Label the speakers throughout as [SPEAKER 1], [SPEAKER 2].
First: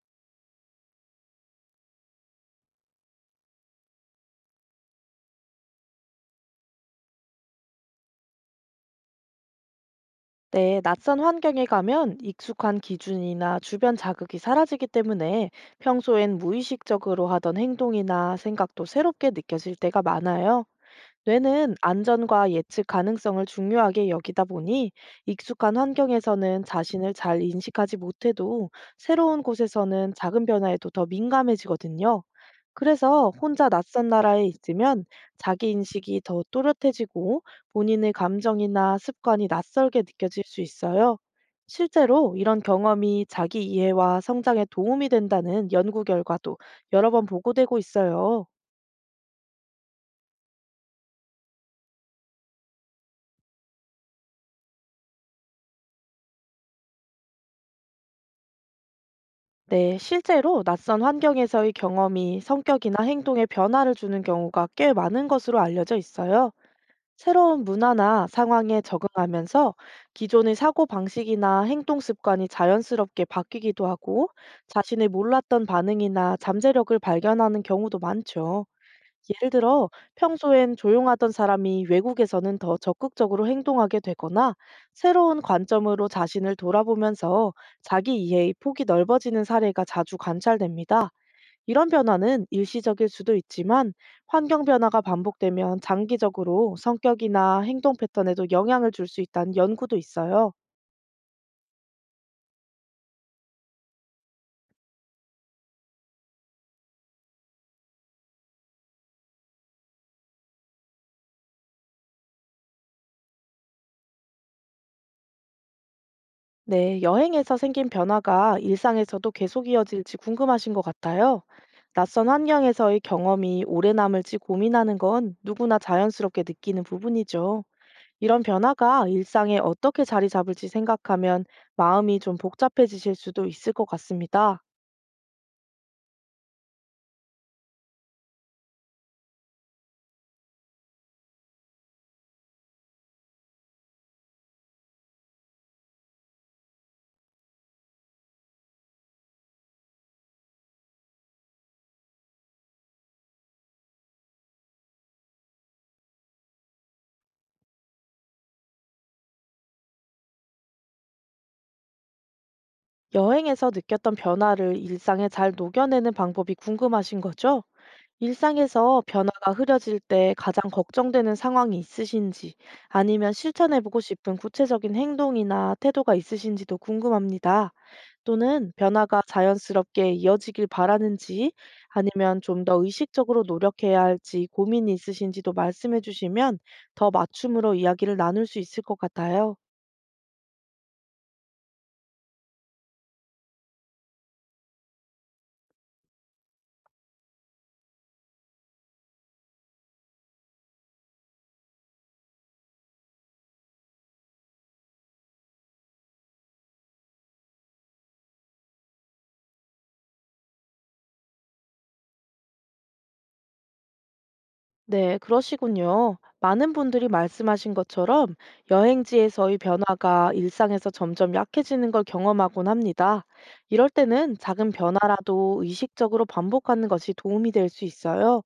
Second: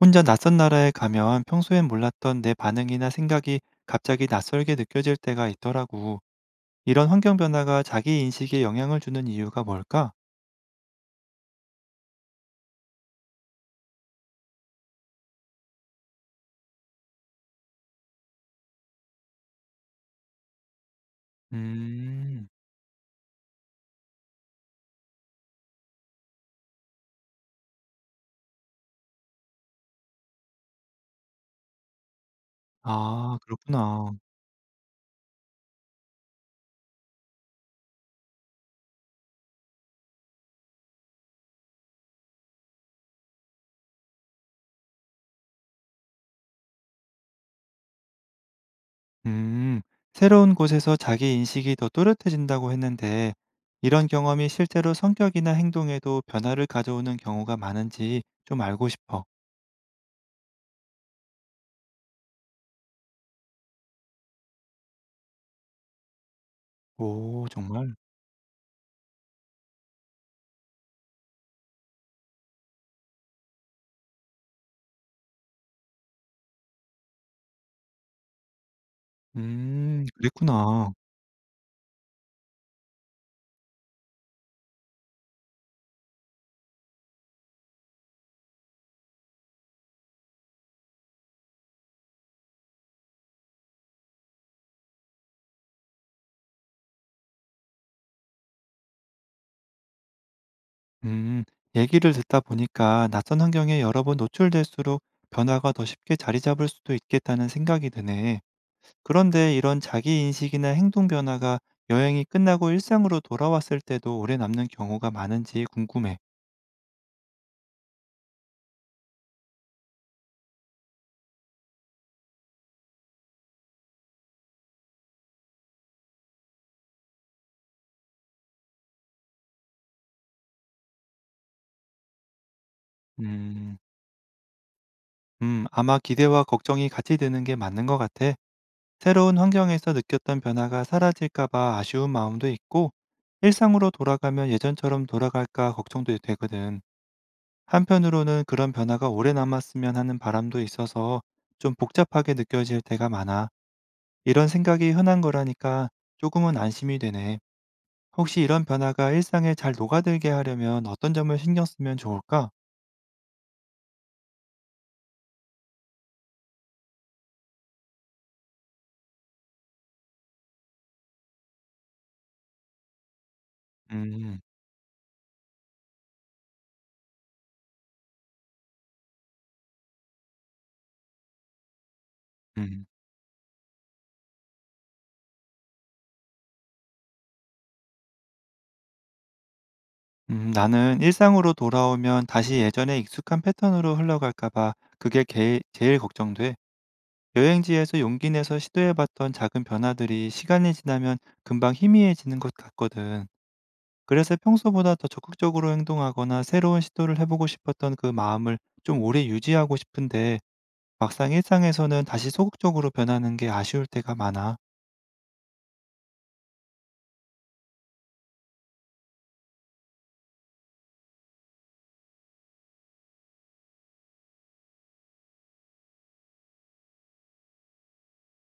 [SPEAKER 1] 혼자 낯선 나라에 가면 평소엔 몰랐던 내 반응이나 생각이 갑자기 낯설게 느껴질 때가 있더라고. 이런 환경 변화가 자기 인식에 영향을 주는 이유가 뭘까?
[SPEAKER 2] 네, 낯선 환경에 가면 익숙한 기준이나 주변 자극이 사라지기 때문에 평소엔 무의식적으로 하던 행동이나 생각도 새롭게 느껴질 때가 많아요. 뇌는
[SPEAKER 1] 음,
[SPEAKER 2] 안전과 예측 가능성을 중요하게 여기다 보니 익숙한 환경에서는 자신을 잘 인식하지 못해도 새로운 곳에서는 작은 변화에도 더 민감해지거든요. 그래서
[SPEAKER 1] 아,
[SPEAKER 2] 혼자 낯선
[SPEAKER 1] 그렇구나.
[SPEAKER 2] 나라에 있으면 자기 인식이 더 또렷해지고, 본인의 감정이나 습관이 낯설게 느껴질 수 있어요. 실제로 이런 경험이 자기 이해와 성장에 도움이 된다는 연구 결과도 여러 번 보고되고 있어요.
[SPEAKER 1] 음, 새로운 곳에서 자기 인식이 더 또렷해진다고 했는데, 이런 경험이 실제로 성격이나 행동에도 변화를 가져오는 경우가 많은지 좀 알고 싶어.
[SPEAKER 2] 네, 실제로 낯선 환경에서의 경험이 성격이나 행동에 변화를 주는 경우가 꽤 많은 것으로 알려져 있어요.
[SPEAKER 1] 오,
[SPEAKER 2] 새로운
[SPEAKER 1] 정말?
[SPEAKER 2] 문화나 상황에 적응하면서 기존의 사고 방식이나 행동 습관이 자연스럽게 바뀌기도 하고, 자신의 몰랐던 반응이나 잠재력을 발견하는 경우도 많죠. 예를 들어 평소엔
[SPEAKER 1] 그랬구나.
[SPEAKER 2] 조용하던 사람이 외국에서는 더 적극적으로 행동하게 되거나, 새로운 관점으로 자신을 돌아보면서 자기 이해의 폭이 넓어지는 사례가 자주 관찰됩니다. 이런 변화는 일시적일 수도 있지만, 환경 변화가 반복되면 장기적으로 성격이나 행동 패턴에도 영향을 줄 수 있다는 연구도 있어요.
[SPEAKER 1] 음, 얘기를 듣다 보니까 낯선 환경에 여러 번 노출될수록 변화가 더 쉽게 자리 잡을 수도 있겠다는 생각이 드네. 그런데 이런 자기 인식이나 행동 변화가 여행이 끝나고 일상으로 돌아왔을 때도 오래 남는 경우가 많은지 궁금해.
[SPEAKER 2] 네, 여행에서 생긴 변화가 일상에서도 계속 이어질지 궁금하신 것 같아요. 낯선 환경에서의 경험이 오래 남을지 고민하는 건 누구나 자연스럽게 느끼는 부분이죠. 이런 변화가 일상에 어떻게 자리 잡을지 생각하면 마음이 좀 복잡해지실 수도 있을
[SPEAKER 1] 음,
[SPEAKER 2] 것 같습니다.
[SPEAKER 1] 아마 기대와 걱정이 같이 드는 게 맞는 것 같아. 새로운 환경에서 느꼈던 변화가 사라질까 봐 아쉬운 마음도 있고, 일상으로 돌아가면 예전처럼 돌아갈까 걱정도 되거든. 한편으로는 그런 변화가 오래 남았으면 하는 바람도 있어서 좀 복잡하게 느껴질 때가 많아. 이런 생각이 흔한 거라니까 조금은 안심이 되네. 혹시 이런 변화가 일상에 잘 녹아들게 하려면 어떤 점을 신경 쓰면 좋을까?
[SPEAKER 2] 여행에서 느꼈던 변화를 일상에 잘 녹여내는 방법이 궁금하신 거죠? 일상에서 변화가 흐려질 때 가장 걱정되는 상황이 있으신지, 아니면 실천해보고 싶은
[SPEAKER 1] 음,
[SPEAKER 2] 구체적인 행동이나 태도가 있으신지도 궁금합니다. 또는 변화가 자연스럽게 이어지길 바라는지, 아니면 좀 더
[SPEAKER 1] 음,
[SPEAKER 2] 의식적으로 노력해야 할지 고민이 있으신지도 말씀해 주시면 더 맞춤으로 이야기를 나눌 수 있을 것 같아요.
[SPEAKER 1] 나는 일상으로 돌아오면 다시 예전에 익숙한 패턴으로 흘러갈까봐 그게 제일 걱정돼. 여행지에서 용기 내서 시도해봤던 작은 변화들이 시간이 지나면 금방 희미해지는 것 같거든. 그래서 평소보다 더 적극적으로 행동하거나 새로운 시도를 해보고 싶었던 그 마음을 좀 오래 유지하고 싶은데 막상 일상에서는 다시 소극적으로 변하는 게 아쉬울 때가 많아.
[SPEAKER 2] 네, 그러시군요. 많은 분들이 말씀하신 것처럼 여행지에서의 변화가 일상에서 점점 약해지는 걸 경험하곤 합니다. 이럴 때는 작은 변화라도 의식적으로 반복하는 것이 도움이 될 수 있어요.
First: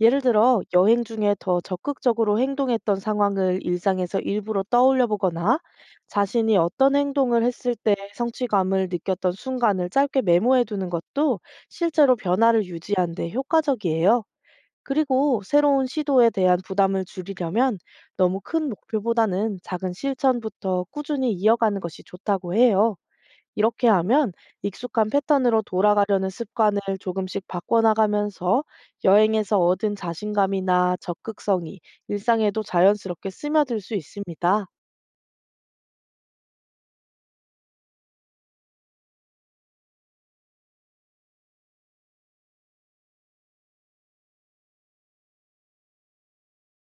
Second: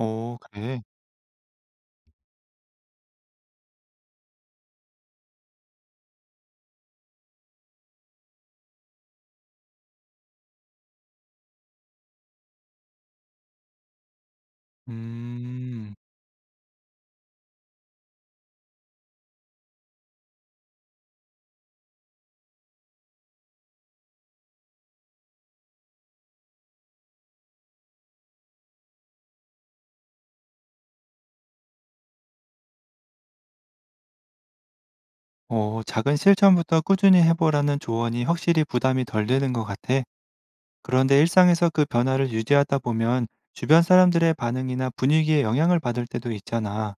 [SPEAKER 2] 예를 들어,
[SPEAKER 1] 그래.
[SPEAKER 2] 여행 중에 더 적극적으로 행동했던 상황을 일상에서 일부러 떠올려 보거나, 자신이 어떤 행동을 했을 때 성취감을 느꼈던 순간을 짧게 메모해 두는 것도 실제로 변화를 유지하는 데 효과적이에요. 그리고 새로운
[SPEAKER 1] 음,
[SPEAKER 2] 시도에 대한 부담을 줄이려면 너무 큰 목표보다는 작은 실천부터 꾸준히 이어가는 것이 좋다고 해요. 이렇게 하면 익숙한 패턴으로 돌아가려는 습관을 조금씩 바꿔나가면서 여행에서 얻은 자신감이나 적극성이 일상에도 자연스럽게 스며들 수 있습니다.
[SPEAKER 1] 작은 실천부터 꾸준히 해보라는 조언이 확실히 부담이 덜 되는 것 같아. 그런데 일상에서 그 변화를 유지하다 보면 주변 사람들의 반응이나 분위기에 영향을 받을 때도 있잖아.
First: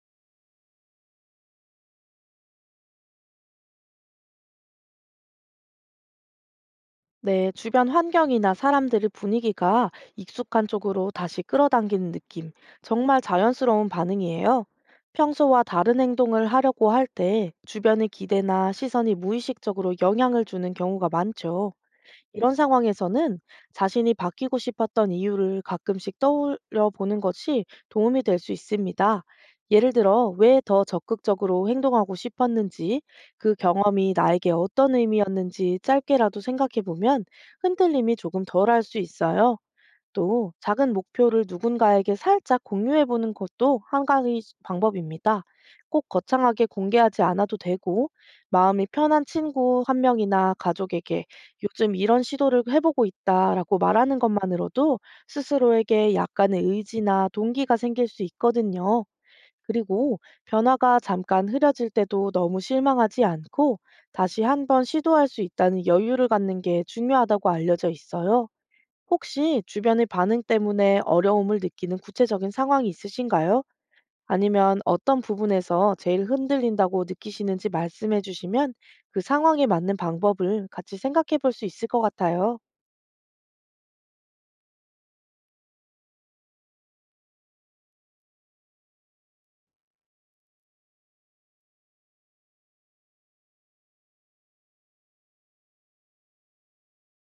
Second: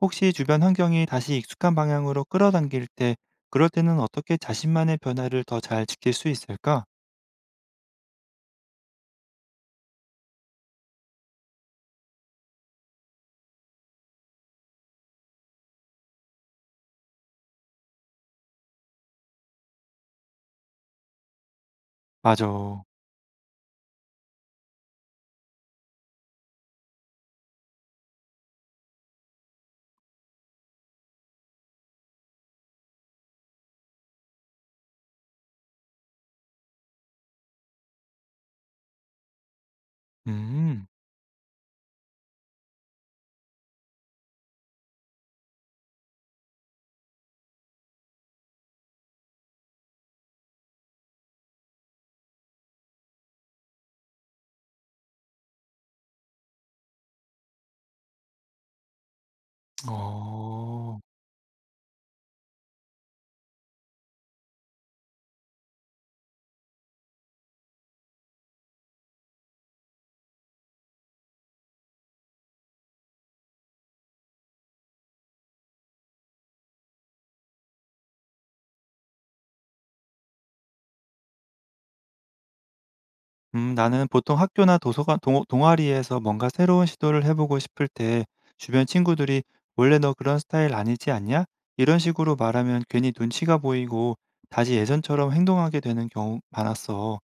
[SPEAKER 1] 혹시 주변 환경이 다시 익숙한 방향으로 끌어당길 때, 그럴 때는 어떻게 자신만의 변화를 더 잘 지킬 수 있을까?
[SPEAKER 2] 네, 주변 환경이나 사람들의 분위기가 익숙한 쪽으로 다시 끌어당기는 느낌. 정말 자연스러운 반응이에요. 평소와 다른 행동을 하려고 할 때 주변의 기대나 시선이 무의식적으로 영향을 주는 경우가 많죠. 이런
[SPEAKER 1] 맞아.
[SPEAKER 2] 상황에서는 자신이 바뀌고 싶었던 이유를 가끔씩 떠올려 보는 것이 도움이 될 수 있습니다. 예를 들어, 왜 더 적극적으로 행동하고 싶었는지, 그 경험이 나에게 어떤 의미였는지 짧게라도 생각해 보면 흔들림이 조금 덜할 수 있어요. 또
[SPEAKER 1] 음,
[SPEAKER 2] 작은 목표를 누군가에게 살짝 공유해 보는 것도 한 가지 방법입니다. 꼭 거창하게 공개하지 않아도 되고, 마음이 편한 친구 한 명이나 가족에게 "요즘 이런 시도를 해보고 있다라고 말하는 것만으로도 스스로에게 약간의 의지나 동기가 생길 수 있거든요. 그리고
[SPEAKER 1] 어.
[SPEAKER 2] 변화가 잠깐 흐려질 때도 너무 실망하지 않고 다시 한 번 시도할 수 있다는 여유를 갖는 게 중요하다고 알려져 있어요. 혹시 주변의 반응 때문에 어려움을 느끼는 구체적인 상황이 있으신가요? 아니면 어떤 부분에서 제일 흔들린다고 느끼시는지 말씀해 주시면 그 상황에 맞는 방법을 같이 생각해 볼 수 있을 것 같아요.
[SPEAKER 1] 나는 보통 학교나 도서관, 동아리에서 뭔가 새로운 시도를 해보고 싶을 때, 주변 친구들이 원래 너 그런 스타일 아니지 않냐? 이런 식으로 말하면 괜히 눈치가 보이고, 다시 예전처럼 행동하게 되는 경우 많았어.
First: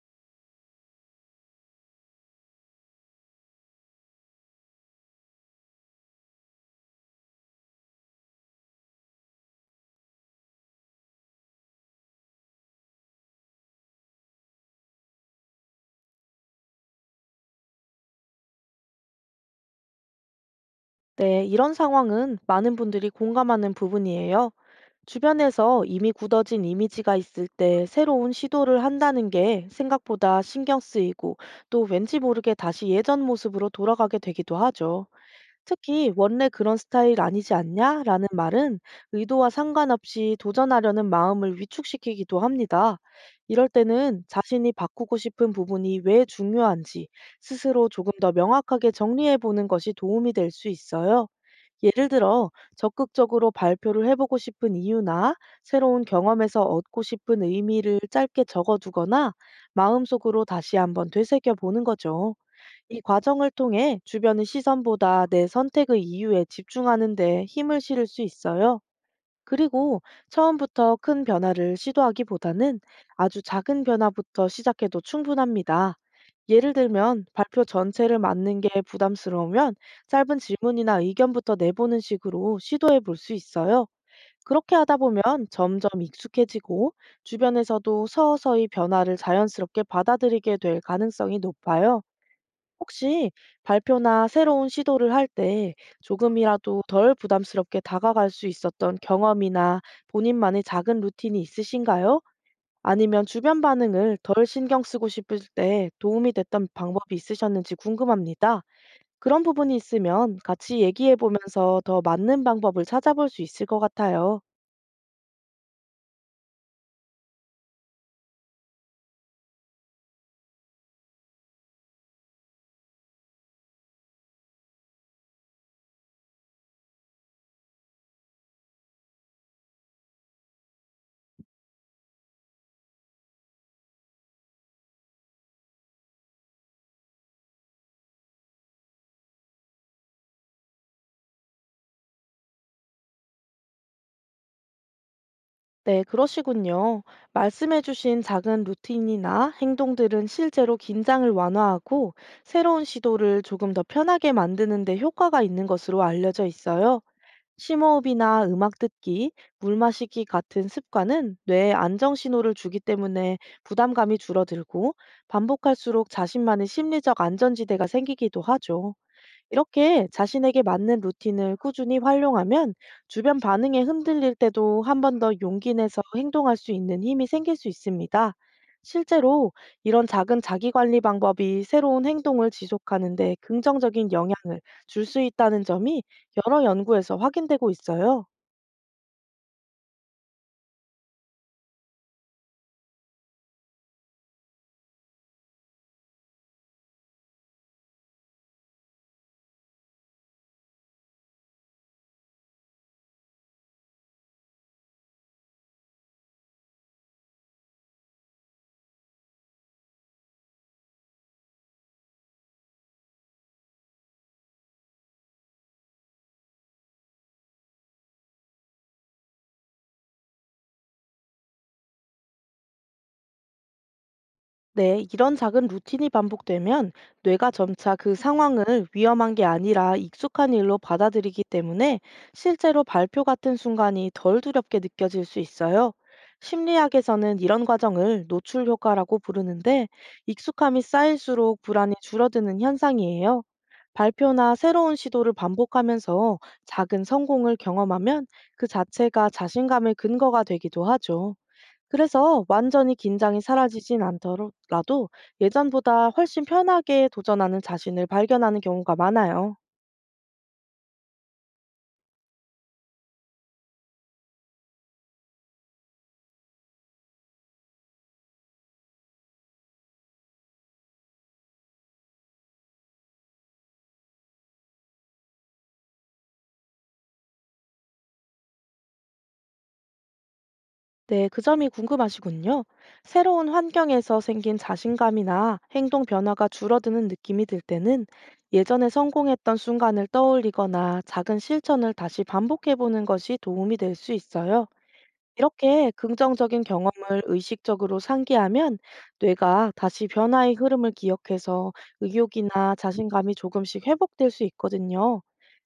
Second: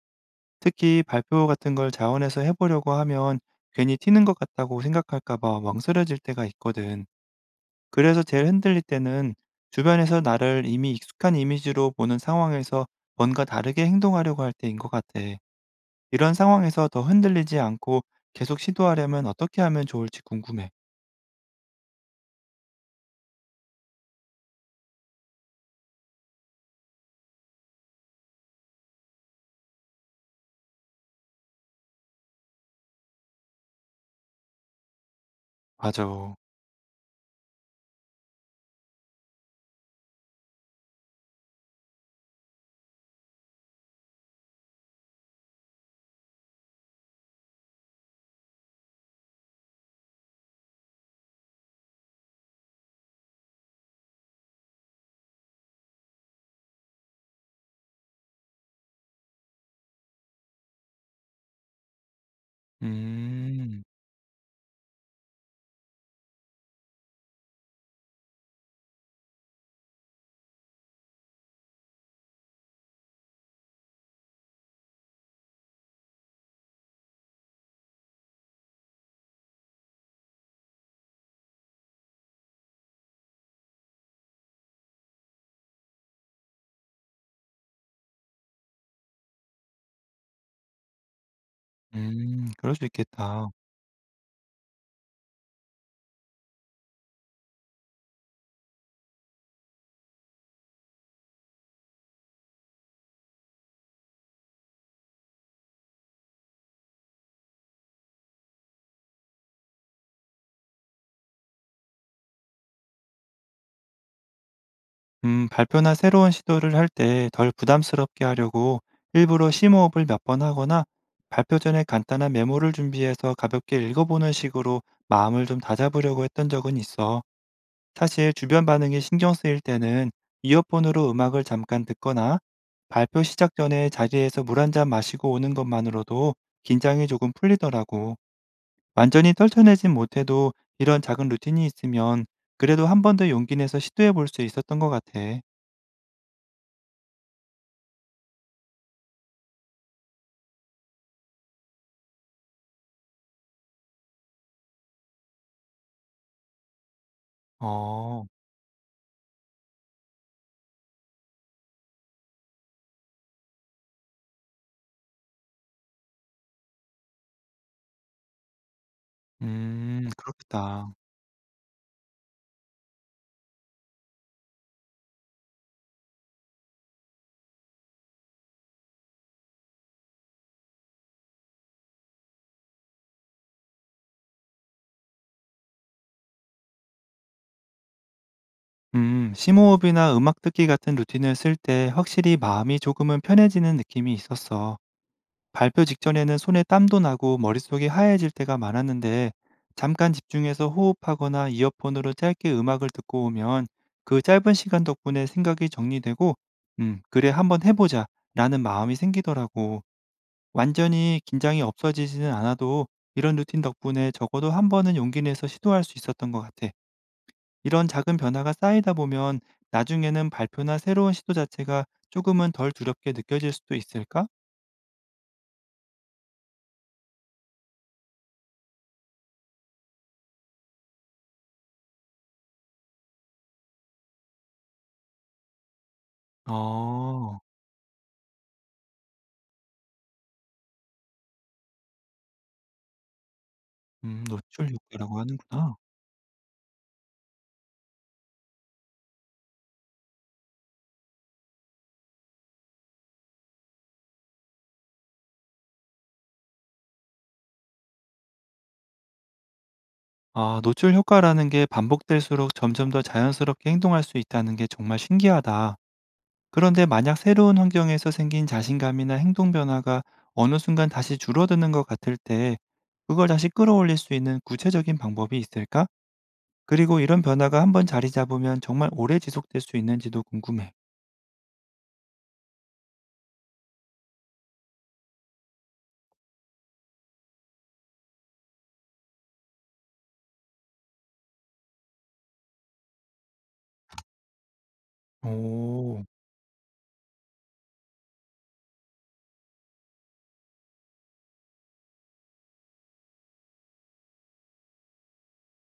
[SPEAKER 1] 특히 발표 같은 걸 자원해서 해 보려고 하면 괜히 튀는 것 같다고 생각할까 봐 망설여질 때가 있거든. 그래서 제일 흔들릴 때는 주변에서 나를 이미 익숙한 이미지로 보는 상황에서 뭔가 다르게 행동하려고 할 때인 것 같아. 이런 상황에서 더 흔들리지 않고 계속 시도하려면 어떻게 하면 좋을지 궁금해.
[SPEAKER 2] 네, 이런 상황은 많은 분들이 공감하는 부분이에요. 주변에서 이미 굳어진 이미지가 있을 때 새로운 시도를 한다는 게 생각보다 신경 쓰이고, 또 왠지 모르게 다시 예전 모습으로 돌아가게 되기도 하죠. 특히
[SPEAKER 1] 맞아.
[SPEAKER 2] "원래 그런 스타일 아니지 않냐?"라는 말은 의도와 상관없이 도전하려는 마음을 위축시키기도 합니다. 이럴 때는 자신이 바꾸고 싶은 부분이 왜 중요한지 스스로 조금 더 명확하게 정리해 보는 것이 도움이 될 수 있어요. 예를 들어 적극적으로 발표를 해보고 싶은 이유나 새로운 경험에서 얻고 싶은 의미를 짧게 적어 두거나 마음속으로 다시 한번 되새겨 보는 거죠. 이 과정을
[SPEAKER 1] 음.
[SPEAKER 2] 통해 주변의 시선보다 내 선택의 이유에 집중하는 데 힘을 실을 수 있어요. 그리고 처음부터 큰 변화를 시도하기보다는 아주 작은 변화부터 시작해도 충분합니다. 예를 들면 발표 전체를 맡는 게 부담스러우면 짧은 질문이나 의견부터 내보는 식으로 시도해 볼 수 있어요. 그렇게 하다 보면 점점 익숙해지고, 주변에서도 서서히 변화를 자연스럽게 받아들이게 될 가능성이 높아요.
[SPEAKER 1] 음. 그럴 수
[SPEAKER 2] 혹시
[SPEAKER 1] 있겠다.
[SPEAKER 2] 발표나 새로운 시도를 할 때 조금이라도 덜 부담스럽게 다가갈 수 있었던 경험이나 본인만의 작은 루틴이 있으신가요? 아니면 주변 반응을 덜 신경 쓰고 싶을 때 도움이 됐던 방법이 있으셨는지 궁금합니다. 그런 부분이 있으면 같이 얘기해 보면서 더 맞는 방법을 찾아볼 수 있을 것 같아요.
[SPEAKER 1] 발표나 새로운 시도를 할 때 덜 부담스럽게 하려고 일부러 심호흡을 몇 번 하거나 발표 전에 간단한 메모를 준비해서 가볍게 읽어보는 식으로 마음을 좀 다잡으려고 했던 적은 있어. 사실 주변 반응이 신경 쓰일 때는 이어폰으로 음악을 잠깐 듣거나 발표 시작 전에 자리에서 물 한 잔 마시고 오는 것만으로도 긴장이 조금 풀리더라고. 완전히 떨쳐내진 못해도 이런 작은 루틴이 있으면 그래도 한 번 더 용기 내서 시도해 볼 수 있었던 것 같아.
[SPEAKER 2] 네, 그러시군요. 말씀해주신 작은 루틴이나 행동들은 실제로 긴장을 완화하고 새로운 시도를 조금 더 편하게 만드는 데 효과가 있는 것으로 알려져 있어요.
[SPEAKER 1] 어.
[SPEAKER 2] 심호흡이나 음악 듣기, 물 마시기 같은 습관은 뇌에 안정 신호를 주기 때문에 부담감이 줄어들고, 반복할수록 자신만의 심리적 안전지대가 생기기도 하죠. 이렇게 자신에게
[SPEAKER 1] 그렇겠다.
[SPEAKER 2] 맞는 루틴을 꾸준히 활용하면 주변 반응에 흔들릴 때도 한 번 더 용기 내서 행동할 수 있는 힘이 생길 수 있습니다. 실제로 이런 작은 자기관리 방법이 새로운 행동을 지속하는 데 긍정적인 영향을 줄 수 있다는 점이 여러 연구에서 확인되고 있어요.
[SPEAKER 1] 심호흡이나 음악 듣기 같은 루틴을 쓸 때 확실히 마음이 조금은 편해지는 느낌이 있었어. 발표 직전에는 손에 땀도 나고 머릿속이 하얘질 때가 많았는데 잠깐 집중해서 호흡하거나 이어폰으로 짧게 음악을 듣고 오면 그 짧은 시간 덕분에 생각이 정리되고 '음 그래 한번 해 보자.'라는 마음이 생기더라고. 완전히 긴장이 없어지지는 않아도 이런 루틴 덕분에 적어도 한 번은 용기 내서 시도할 수 있었던 것 같아. 이런 작은 변화가 쌓이다 보면 나중에는 발표나 새로운 시도 자체가 조금은 덜 두렵게 느껴질 수도 있을까?
[SPEAKER 2] 네, 이런 작은 루틴이 반복되면 뇌가 점차 그 상황을 위험한 게 아니라 익숙한 일로 받아들이기 때문에 실제로 발표 같은 순간이 덜 두렵게 느껴질 수 있어요. 심리학에서는
[SPEAKER 1] 어,
[SPEAKER 2] 이런 과정을 노출 효과라고 부르는데, 익숙함이 쌓일수록 불안이 줄어드는 현상이에요. 발표나
[SPEAKER 1] 노출
[SPEAKER 2] 새로운
[SPEAKER 1] 효과라고
[SPEAKER 2] 시도를
[SPEAKER 1] 하는구나.
[SPEAKER 2] 반복하면서 작은 성공을 경험하면 그 자체가 자신감의 근거가 되기도 하죠. 그래서 완전히 긴장이 사라지진 않더라도 예전보다 훨씬 편하게 도전하는 자신을 발견하는 경우가 많아요.
[SPEAKER 1] 아, 노출 효과라는 게 반복될수록 점점 더 자연스럽게 행동할 수 있다는 게 정말 신기하다. 그런데 만약 새로운 환경에서 생긴 자신감이나 행동 변화가 어느 순간 다시 줄어드는 것 같을 때 그걸 다시 끌어올릴 수 있는 구체적인 방법이 있을까? 그리고 이런 변화가 한번 자리 잡으면 정말 오래 지속될 수 있는지도 궁금해.
[SPEAKER 2] 네, 그 점이 궁금하시군요. 새로운 환경에서 생긴 자신감이나 행동 변화가 줄어드는 느낌이 들 때는 예전에 성공했던 순간을 떠올리거나 작은 실천을 다시 반복해보는 것이 도움이 될 수 있어요. 이렇게
[SPEAKER 1] 오,
[SPEAKER 2] 긍정적인 경험을 의식적으로 상기하면 뇌가 다시 변화의 흐름을 기억해서 의욕이나 자신감이 조금씩 회복될 수 있거든요.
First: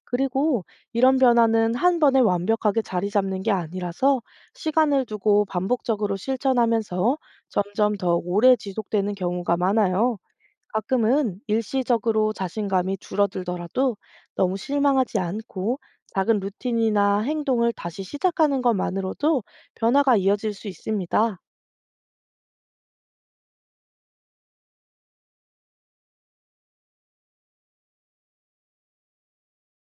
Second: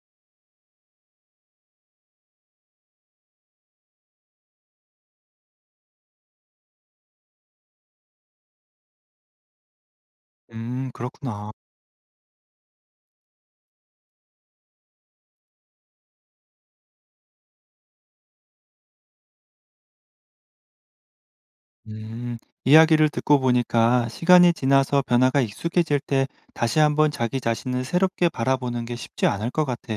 [SPEAKER 2] 그리고 이런 변화는 한 번에 완벽하게 자리 잡는 게 아니라서 시간을 두고 반복적으로 실천하면서 점점 더 오래 지속되는 경우가 많아요. 가끔은
[SPEAKER 1] 그렇구나.
[SPEAKER 2] 일시적으로 자신감이 줄어들더라도 너무 실망하지 않고 작은 루틴이나 행동을 다시 시작하는 것만으로도 변화가 이어질 수 있습니다.
[SPEAKER 1] 음, 이야기를 듣고 보니까 시간이 지나서 변화가 익숙해질 때 다시 한번 자기 자신을 새롭게 바라보는 게 쉽지 않을 것 같아.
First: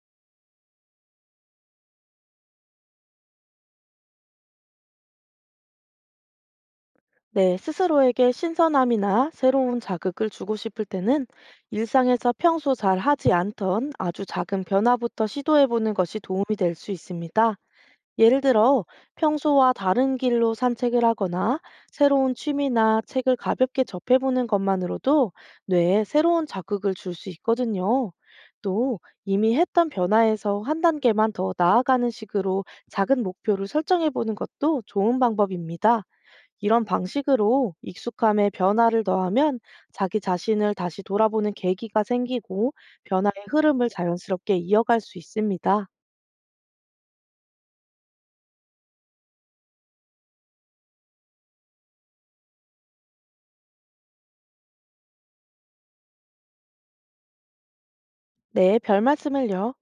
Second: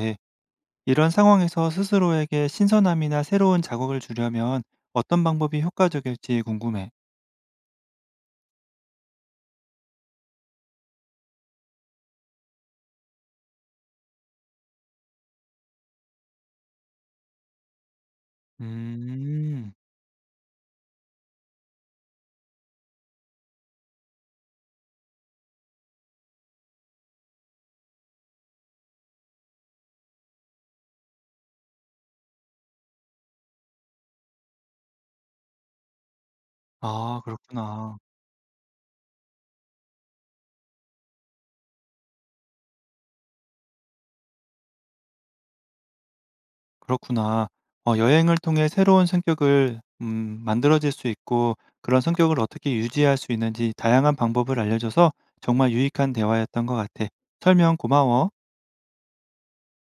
[SPEAKER 1] 이런 상황에서 스스로에게 신선함이나 새로운 자극을 주려면 어떤 방법이 효과적일지 궁금해.
[SPEAKER 2] 네, 스스로에게 신선함이나 새로운 자극을 주고 싶을 때는 일상에서 평소 잘 하지 않던 아주 작은 변화부터 시도해 보는 것이 도움이 될 수 있습니다. 예를 들어 평소와
[SPEAKER 1] 음,
[SPEAKER 2] 다른 길로 산책을 하거나 새로운 취미나 책을 가볍게 접해보는 것만으로도 뇌에 새로운 자극을 줄 수 있거든요. 또 이미 했던 변화에서 한 단계만 더 나아가는 식으로 작은 목표를 설정해보는 것도 좋은 방법입니다. 이런
[SPEAKER 1] 아,
[SPEAKER 2] 방식으로
[SPEAKER 1] 그렇구나.
[SPEAKER 2] 익숙함에 변화를 더하면 자기 자신을 다시 돌아보는 계기가 생기고, 변화의 흐름을 자연스럽게 이어갈 수 있습니다.
[SPEAKER 1] 그렇구나. 여행을 통해 새로운 성격을 만들어질 수 있고 그런 성격을 어떻게 유지할 수 있는지 다양한 방법을 알려줘서 정말 유익한 대화였던 것 같아. 설명 고마워.
[SPEAKER 2] 네, 별 말씀을요.